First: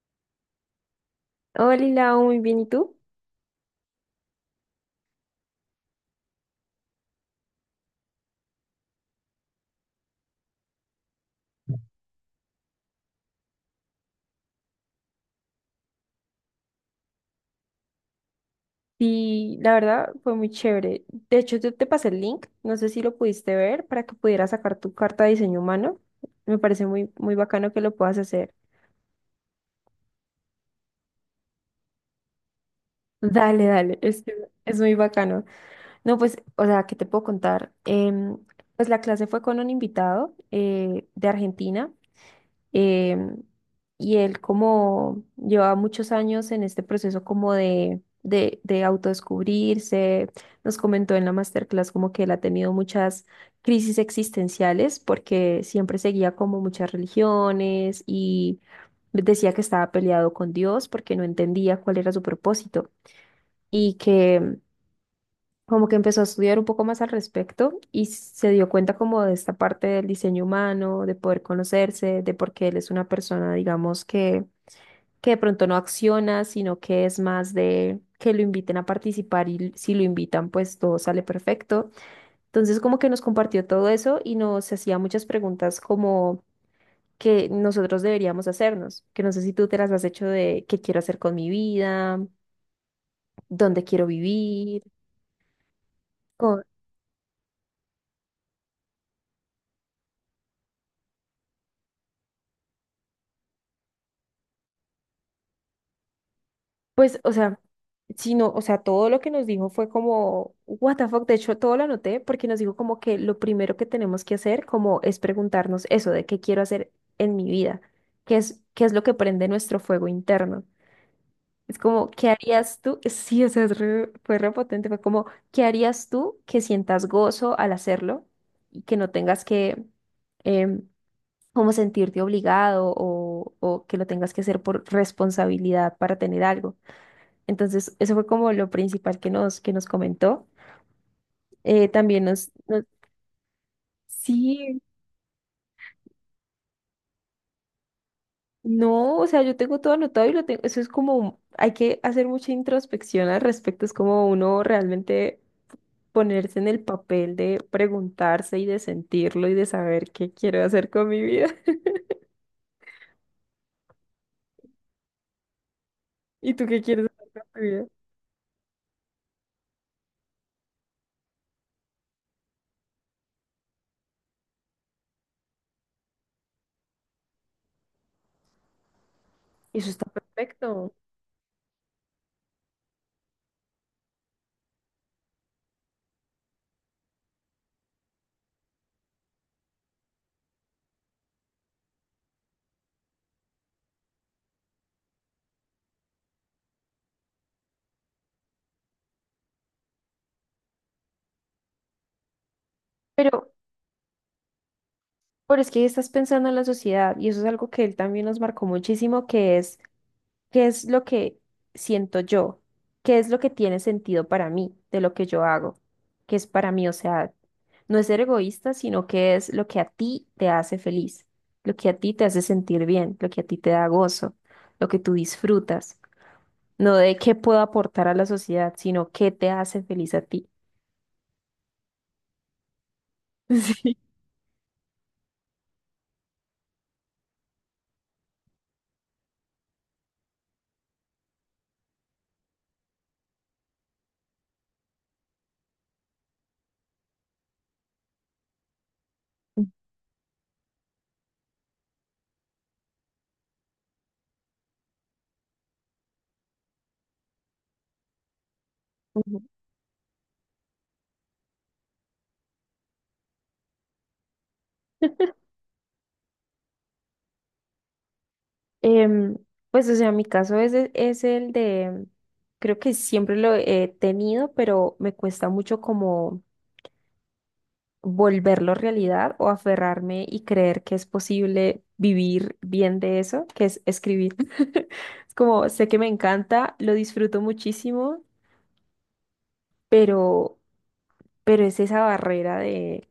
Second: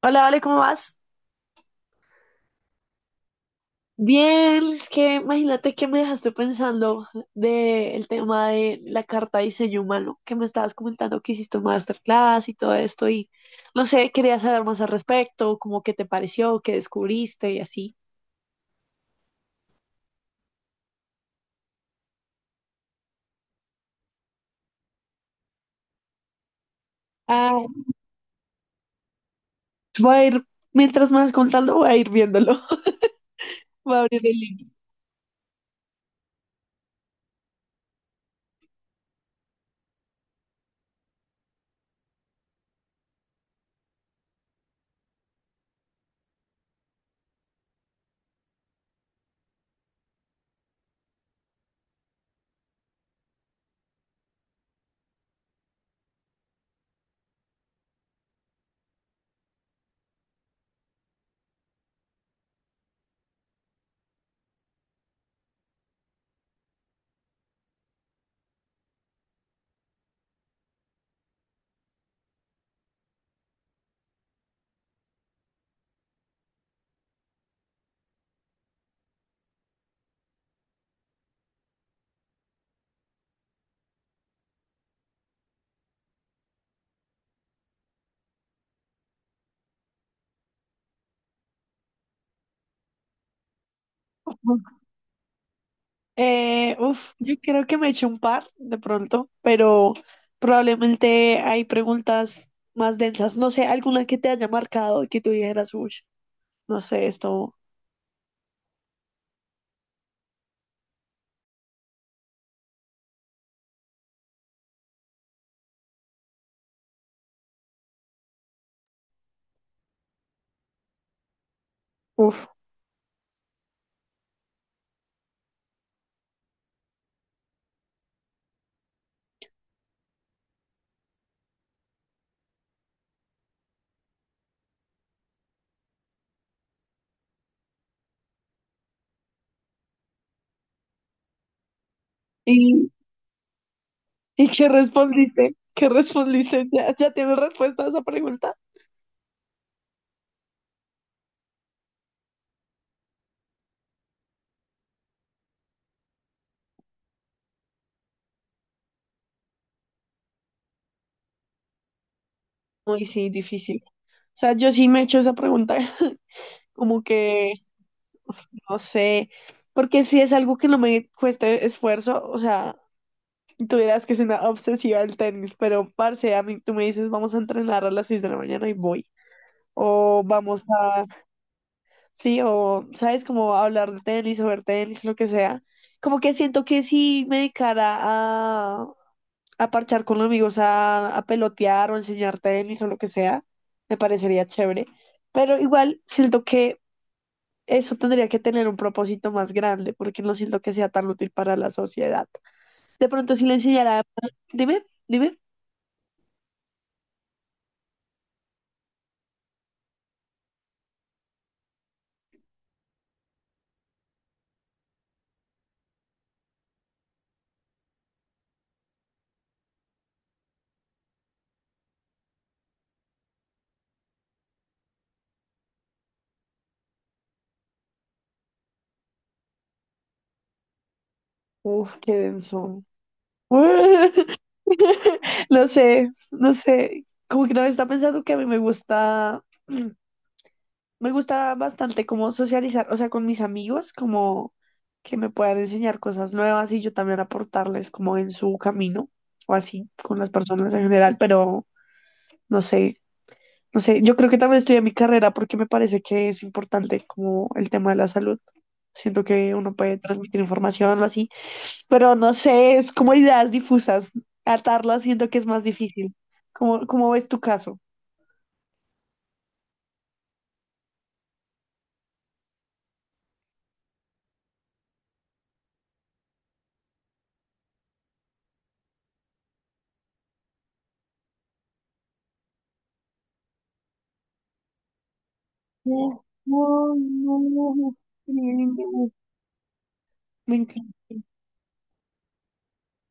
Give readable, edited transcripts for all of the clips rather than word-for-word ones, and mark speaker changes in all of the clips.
Speaker 1: Hola, Vale, ¿cómo vas?
Speaker 2: Hola, Lau, muy bien, ¿y tú?
Speaker 1: Bien, es que imagínate que me dejaste pensando del tema de la carta de diseño humano, que me estabas comentando que hiciste un masterclass y todo esto, y no sé, quería saber más al respecto, como qué te pareció, qué descubriste y así.
Speaker 2: Sí, la verdad fue muy chévere. De hecho, yo te pasé el link, no sé si lo pudiste ver, para que pudieras sacar tu carta de diseño humano. Me parece muy, muy
Speaker 1: Ah,
Speaker 2: bacano que lo puedas hacer.
Speaker 1: voy a ir, mientras me vas contando, voy a ir viéndolo.
Speaker 2: Dale,
Speaker 1: Voy
Speaker 2: dale,
Speaker 1: a abrir
Speaker 2: es, que
Speaker 1: el link.
Speaker 2: es muy bacano. No, pues, o sea, ¿qué te puedo contar? Pues la clase fue con un invitado de Argentina. Em, y él como lleva muchos años en este proceso como de autodescubrirse, nos comentó en la masterclass como que él ha tenido muchas crisis existenciales porque siempre seguía como muchas religiones y decía que estaba peleado con Dios porque no entendía cuál era su propósito y que como que empezó a estudiar un poco más al respecto y se dio cuenta como de esta parte del diseño humano, de poder conocerse, de por qué él es una persona, digamos, que de pronto no acciona, sino que es más de que lo inviten a participar y si lo invitan, pues todo sale perfecto. Entonces como que nos compartió todo eso y nos hacía muchas preguntas como que nosotros deberíamos hacernos, que no sé si tú te las has hecho, de qué quiero hacer con mi vida, dónde quiero vivir.
Speaker 1: Yo creo que me eché un par de pronto, pero probablemente hay preguntas más densas. No sé, alguna que te haya marcado y que tú dijeras, uy, no sé,
Speaker 2: Pues, o
Speaker 1: esto,
Speaker 2: sea, sino, o sea, todo lo que nos dijo fue como, what the fuck, de hecho, todo lo anoté porque nos dijo como que lo primero que tenemos que hacer como es preguntarnos eso de qué quiero hacer en mi vida, qué es lo que prende nuestro fuego interno. Es como, ¿qué
Speaker 1: uf.
Speaker 2: harías tú? Sí, o sea, fue repotente, fue como, ¿qué harías tú que sientas gozo al hacerlo y que no tengas que, em, como sentirte obligado o que lo tengas que hacer por responsabilidad para tener algo? Entonces, eso fue como lo principal que que nos comentó. También
Speaker 1: ¿Y, y qué
Speaker 2: sí,
Speaker 1: respondiste? ¿Qué respondiste? ¿Ya tienes respuesta a esa pregunta?
Speaker 2: no, o sea, yo tengo todo anotado y lo tengo, eso es como, hay que hacer mucha introspección al respecto, es como uno realmente ponerse en el papel de preguntarse y de sentirlo y de saber qué quiero hacer con mi vida.
Speaker 1: Uy, sí, difícil. O sea, yo sí me he hecho esa pregunta.
Speaker 2: Y tú qué
Speaker 1: Como
Speaker 2: quieres hacer con
Speaker 1: que,
Speaker 2: tu vida.
Speaker 1: uf, no sé, porque si es algo que no me cueste esfuerzo, o sea, tú dirás que es una obsesiva del tenis, pero parce, a mí tú me dices, vamos a entrenar a las 6 de la mañana y voy.
Speaker 2: Y eso está
Speaker 1: O vamos
Speaker 2: perfecto.
Speaker 1: a, sí, o sabes, como hablar de tenis o ver tenis, lo que sea. Como que siento que si me dedicara a parchar con los amigos, a pelotear o enseñar tenis o lo que sea, me parecería chévere. Pero igual siento que eso tendría que tener un propósito más grande, porque no siento que sea tan útil para la sociedad. De
Speaker 2: Pero,
Speaker 1: pronto, si le enseñara, dime, dime.
Speaker 2: pero es que estás pensando en la sociedad y eso es algo que él también nos marcó muchísimo, que es ¿qué es lo que siento yo? ¿Qué es lo que tiene sentido para mí de lo que yo hago? ¿Qué es para mí? O sea, no es ser egoísta, sino que es lo que a ti te hace feliz, lo que a ti te hace sentir bien, lo que a ti te da gozo, lo que tú disfrutas. No de qué puedo aportar a la sociedad, sino qué te hace feliz a ti.
Speaker 1: Uf, qué denso.
Speaker 2: Sí.
Speaker 1: No sé, no sé. Como que no está pensando que a mí me gusta, me gusta bastante como socializar, o sea, con mis amigos, como que me puedan enseñar cosas nuevas y yo también aportarles como en su camino o así con las personas en general, pero no sé, no sé. Yo creo que también estudié mi carrera porque me parece que es importante como el tema de la salud. Siento
Speaker 2: Ujú.
Speaker 1: que uno puede transmitir información o así. Pero no sé, es como ideas difusas. Atarlas siento que es más difícil. ¿Cómo ves tu caso?
Speaker 2: Em, pues, o sea, mi caso es el de, creo que siempre lo he tenido, pero me cuesta mucho como volverlo realidad o aferrarme y creer que es posible vivir bien de eso, que es escribir. Es como, sé que me
Speaker 1: No,
Speaker 2: encanta, lo
Speaker 1: no, no,
Speaker 2: disfruto
Speaker 1: no.
Speaker 2: muchísimo,
Speaker 1: Me
Speaker 2: pero,
Speaker 1: encanta.
Speaker 2: pero es esa barrera de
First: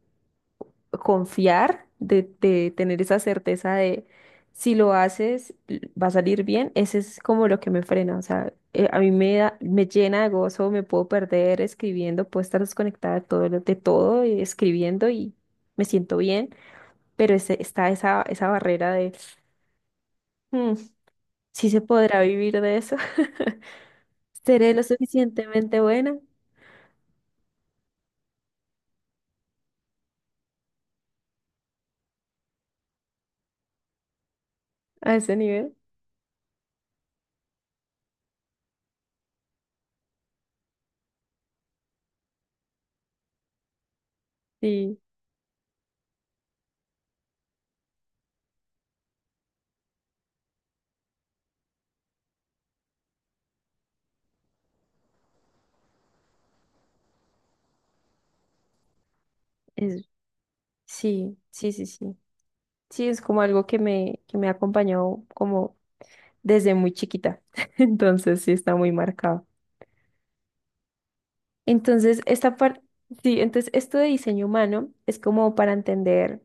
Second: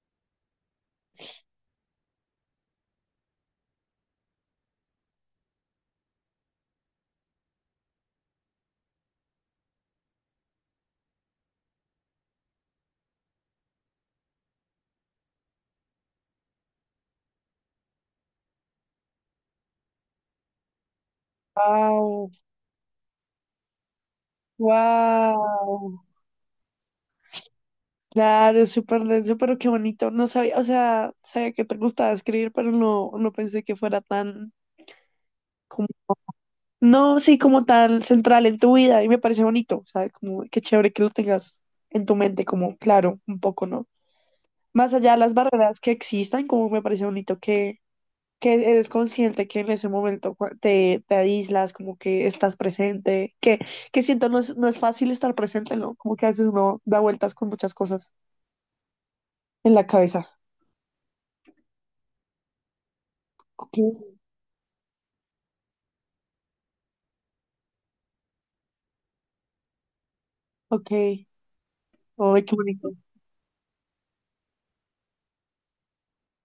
Speaker 2: confiar, de tener esa certeza de si lo haces va a salir bien, ese es como lo que me frena, o sea, a mí me llena de gozo, me puedo perder escribiendo, puedo estar desconectada de todo, de todo, escribiendo y me siento bien, pero está esa barrera de, "Mm, ¿sí se podrá
Speaker 1: Wow,
Speaker 2: vivir de eso? ¿Seré lo suficientemente
Speaker 1: wow.
Speaker 2: buena
Speaker 1: Claro, súper denso, pero qué bonito. No sabía, o sea, sabía que te gustaba escribir, pero no, no pensé que fuera tan
Speaker 2: a ese nivel?
Speaker 1: como, no, sí, como tan central en tu vida y me parece bonito, o sea, como qué chévere que lo tengas en tu mente, como claro, un poco, ¿no? Más
Speaker 2: Sí,
Speaker 1: allá de las barreras que existan, como me parece bonito que eres consciente que en ese momento cua- te aíslas, como que estás presente, que siento no es, no es fácil estar presente, ¿no? Como que a veces uno da vueltas con muchas cosas en la
Speaker 2: es,
Speaker 1: cabeza.
Speaker 2: sí. Sí, es como algo
Speaker 1: Ok,
Speaker 2: que que me ha acompañado como desde muy chiquita. Entonces, sí, está muy marcado.
Speaker 1: ok, ay,
Speaker 2: Entonces,
Speaker 1: qué
Speaker 2: esta parte,
Speaker 1: bonito.
Speaker 2: sí, entonces esto de diseño humano es como para entender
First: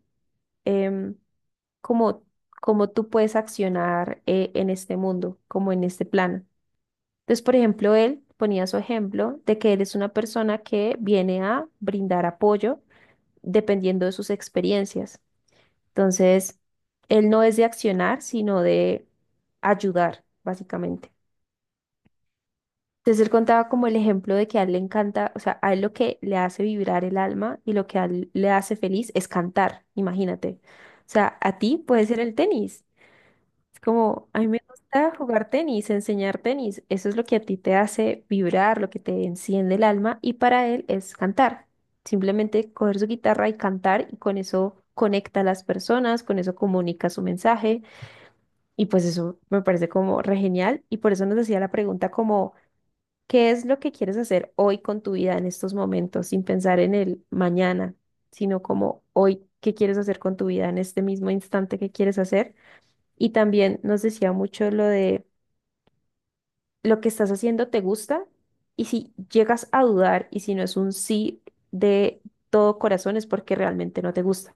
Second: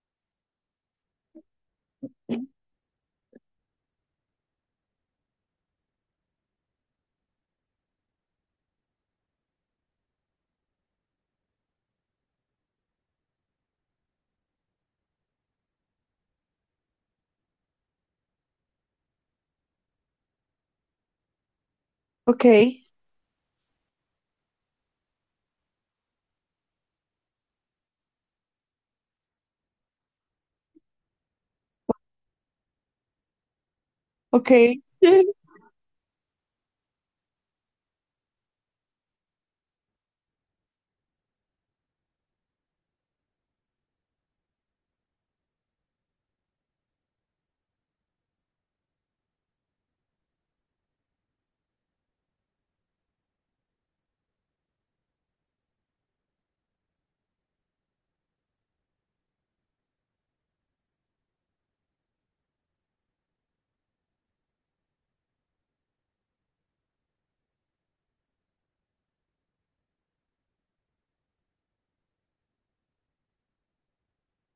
Speaker 2: em, cómo, cómo tú puedes accionar en este mundo, como en este plano. Entonces, por ejemplo, él ponía su ejemplo de que él es una persona que viene a brindar apoyo dependiendo de sus experiencias. Entonces, él no es de accionar, sino de ayudar, básicamente.
Speaker 1: Ok,
Speaker 2: Entonces, él contaba como el ejemplo de que a él le encanta, o sea, a él lo que le hace vibrar el alma y lo que a él le hace feliz es cantar, imagínate. O sea, a ti puede ser el tenis. Es como, a mí
Speaker 1: ok,
Speaker 2: me gusta jugar tenis, enseñar tenis. Eso es lo que a ti te hace vibrar, lo que te enciende el alma. Y para él es cantar. Simplemente coger su guitarra y cantar y con eso conecta a las personas, con eso comunica su mensaje. Y pues eso me parece como re genial. Y por eso nos hacía la pregunta como, ¿qué es lo que quieres hacer hoy con tu vida en estos momentos, sin pensar en el mañana, sino como hoy? ¿Qué quieres hacer con tu vida en este mismo instante que quieres hacer? Y también nos decía mucho lo de lo que estás haciendo te gusta, y si llegas a dudar y si no es un sí de todo corazón es porque realmente no te gusta.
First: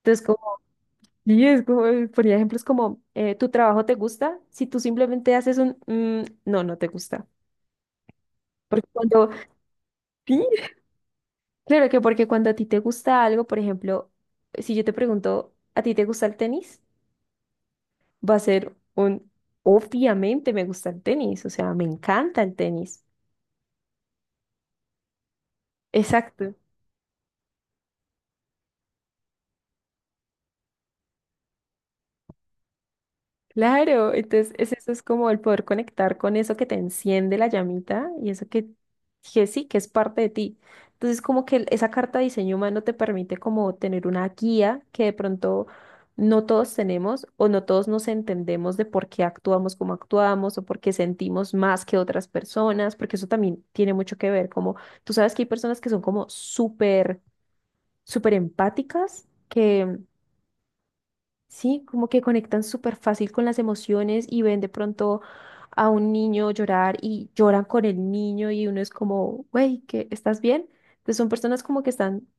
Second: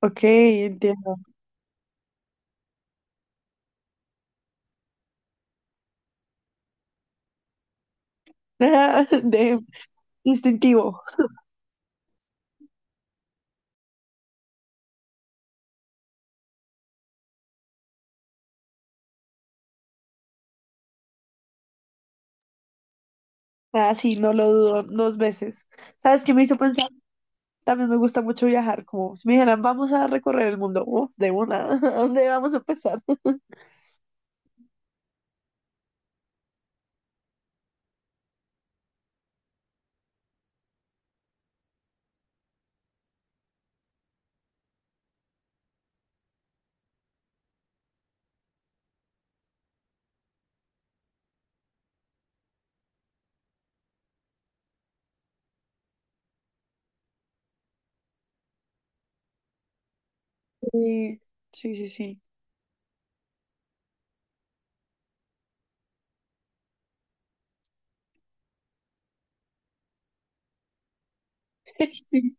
Speaker 1: ok,
Speaker 2: Entonces, como,
Speaker 1: entiendo.
Speaker 2: y es como, ponía ejemplos como, tu trabajo te gusta, si tú simplemente haces un, "Mm, no", no te gusta. Porque cuando,
Speaker 1: De
Speaker 2: sí,
Speaker 1: instintivo.
Speaker 2: claro que porque cuando a ti te gusta algo, por ejemplo, si yo te pregunto, ¿a ti te gusta el tenis? Va a ser un, obviamente me gusta el tenis, o sea, me encanta el tenis.
Speaker 1: Ah, sí, no lo dudo dos veces. ¿Sabes qué me
Speaker 2: Exacto.
Speaker 1: hizo pensar? También me gusta mucho viajar, como si me dijeran, vamos a recorrer el mundo, uf, de una. ¿A dónde vamos a empezar?
Speaker 2: Claro, entonces es, eso es como el poder conectar con eso que te enciende la llamita y eso que sí, que es parte de ti. Entonces como que esa carta de diseño humano te permite como tener una guía que de pronto no todos tenemos o no todos nos entendemos de por qué actuamos como actuamos o por qué sentimos más que otras personas, porque eso también tiene mucho que ver, como tú sabes que hay personas que son como súper, súper empáticas.
Speaker 1: Sí, sí,
Speaker 2: Sí,
Speaker 1: sí,
Speaker 2: como que
Speaker 1: sí.
Speaker 2: conectan súper fácil con las emociones y ven de pronto a un niño llorar y lloran con el niño y uno es como, güey, ¿qué? ¿Estás bien? Entonces son personas como que están.
Speaker 1: Sí.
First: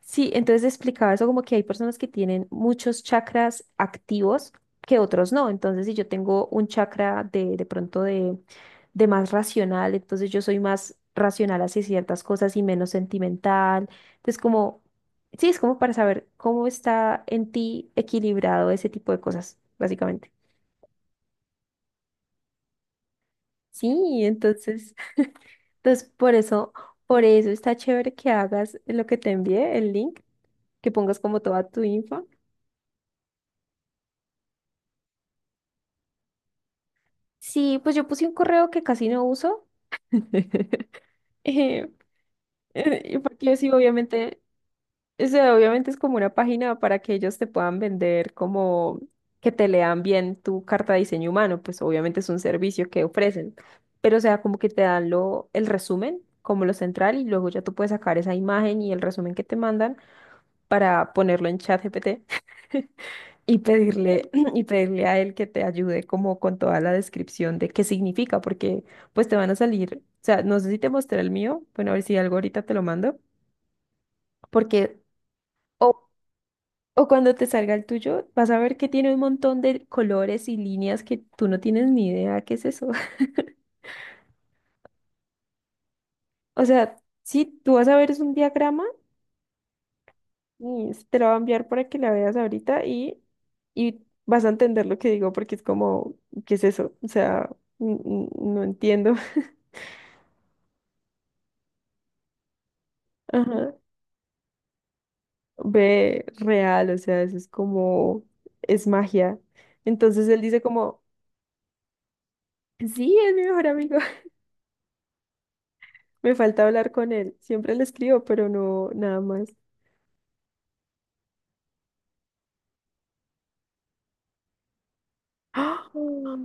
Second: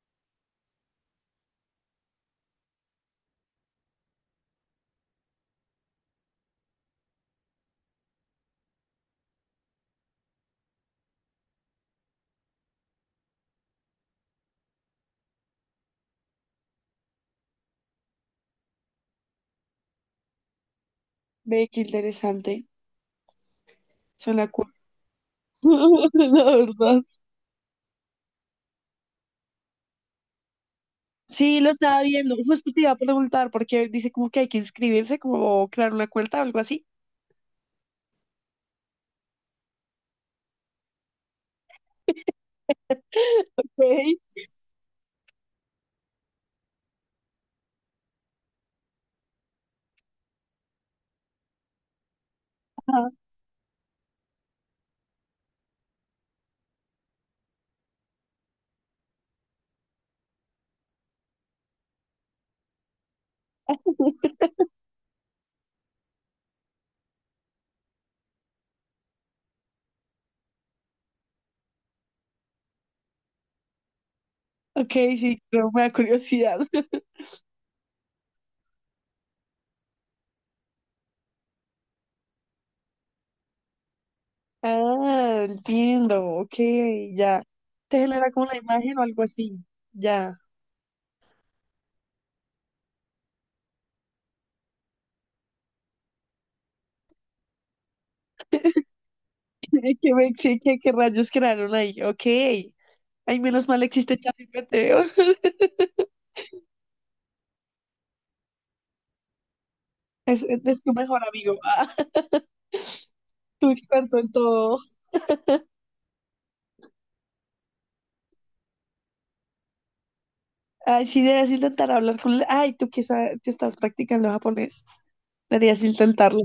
Speaker 2: Sí, entonces explicaba eso como que hay personas que tienen muchos chakras activos que otros no. Entonces, si yo tengo un chakra de pronto de más racional, entonces yo soy más racional hacia ciertas cosas y menos sentimental. Entonces, como, sí, es como para saber cómo está en ti equilibrado ese tipo de cosas, básicamente.
Speaker 1: Ve qué interesante,
Speaker 2: Sí,
Speaker 1: suena cool,
Speaker 2: entonces, entonces
Speaker 1: la verdad.
Speaker 2: por eso está chévere que hagas lo que te envié, el link, que pongas como
Speaker 1: Sí,
Speaker 2: toda
Speaker 1: lo
Speaker 2: tu
Speaker 1: estaba
Speaker 2: info.
Speaker 1: viendo, justo te iba a preguntar, porque dice como que hay que inscribirse, como crear una cuenta o algo así.
Speaker 2: Sí, pues yo puse un correo que casi no uso, eh, porque sí,
Speaker 1: Ok,
Speaker 2: obviamente, o sea, obviamente es como una página para que ellos te puedan vender como que te lean bien tu carta de diseño humano, pues obviamente es un servicio que
Speaker 1: ajá.
Speaker 2: ofrecen, pero o sea, como que te dan lo, el resumen, como lo central, y luego ya tú puedes sacar esa imagen y el resumen que te mandan para ponerlo en ChatGPT. Y pedirle, y pedirle a él que te ayude como con toda la descripción de qué significa, porque pues te van a salir, o sea, no sé si te mostré el mío, bueno, a ver si algo ahorita te lo mando, porque
Speaker 1: Ok, sí, pero me
Speaker 2: o,
Speaker 1: da curiosidad.
Speaker 2: o cuando te salga el tuyo, vas a ver que tiene un montón de colores y líneas que tú no tienes ni idea qué es eso.
Speaker 1: Ah, entiendo, ok,
Speaker 2: O sea,
Speaker 1: ya.
Speaker 2: sí, tú vas a
Speaker 1: Te
Speaker 2: ver es
Speaker 1: genera
Speaker 2: un
Speaker 1: como la
Speaker 2: diagrama
Speaker 1: imagen o algo así, ya.
Speaker 2: y te lo voy a enviar para que la veas ahorita y vas a entender lo que digo porque es como, ¿qué es eso? O sea, no entiendo.
Speaker 1: Ay, ¿qué, me- sí, qué, qué rayos crearon ahí? Ok. Ay, menos
Speaker 2: Ajá.
Speaker 1: mal existe ChatGPT.
Speaker 2: Ve real, o sea, eso es como, es magia. Entonces él dice
Speaker 1: Es tu
Speaker 2: como,
Speaker 1: mejor amigo, ah,
Speaker 2: sí, es mi mejor
Speaker 1: tu
Speaker 2: amigo.
Speaker 1: experto en todo.
Speaker 2: Me falta hablar con él. Siempre le escribo, pero no, nada más.
Speaker 1: Ay, sí, deberías intentar hablar con él. Ay, tú que, sa- que estás practicando japonés, deberías
Speaker 2: ¡Ah!
Speaker 1: intentarlo.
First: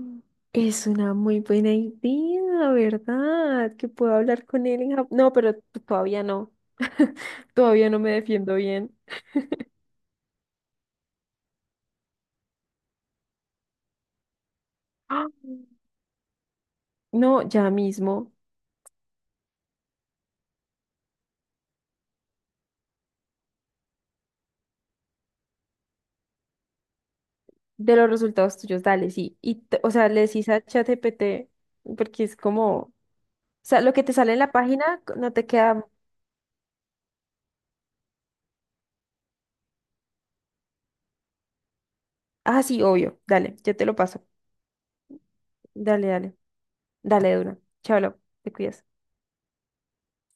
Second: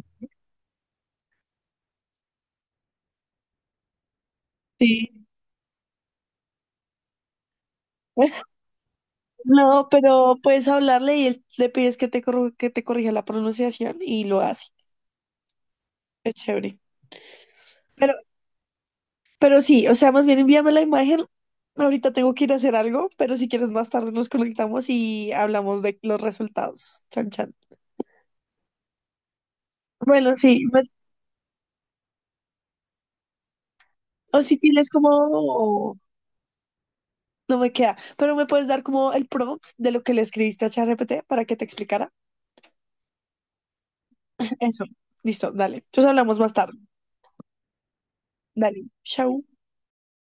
Speaker 2: Es una muy buena idea, ¿verdad? Que puedo hablar con él en Japón.
Speaker 1: Sí.
Speaker 2: No, pero todavía no. Todavía no me defiendo bien.
Speaker 1: No, pero puedes hablarle y él- le pides que te, corru- que te corrija la pronunciación y lo hace.
Speaker 2: ¡Ah!
Speaker 1: Es chévere.
Speaker 2: No, ya
Speaker 1: pero
Speaker 2: mismo.
Speaker 1: Pero sí, o sea, más bien envíame la imagen. Ahorita tengo que ir a hacer algo, pero si quieres más tarde nos conectamos y hablamos de los resultados. Chan, chan.
Speaker 2: De los resultados tuyos, dale, sí. Y, o sea, le
Speaker 1: Bueno,
Speaker 2: decís a
Speaker 1: sí, me-
Speaker 2: ChatGPT, porque es como... O sea, lo que te sale en
Speaker 1: o
Speaker 2: la
Speaker 1: si tienes
Speaker 2: página no te queda.
Speaker 1: como... No me queda, pero me puedes dar como el prompt de lo que le escribiste a ChatGPT para que te explicara.
Speaker 2: Ah, sí, obvio. Dale, yo te lo paso.
Speaker 1: Eso, listo, dale.
Speaker 2: Dale,
Speaker 1: Entonces
Speaker 2: dale.
Speaker 1: hablamos más tarde.
Speaker 2: Dale, duro. Chao, Lau, te
Speaker 1: Dale,
Speaker 2: cuidas.
Speaker 1: chao.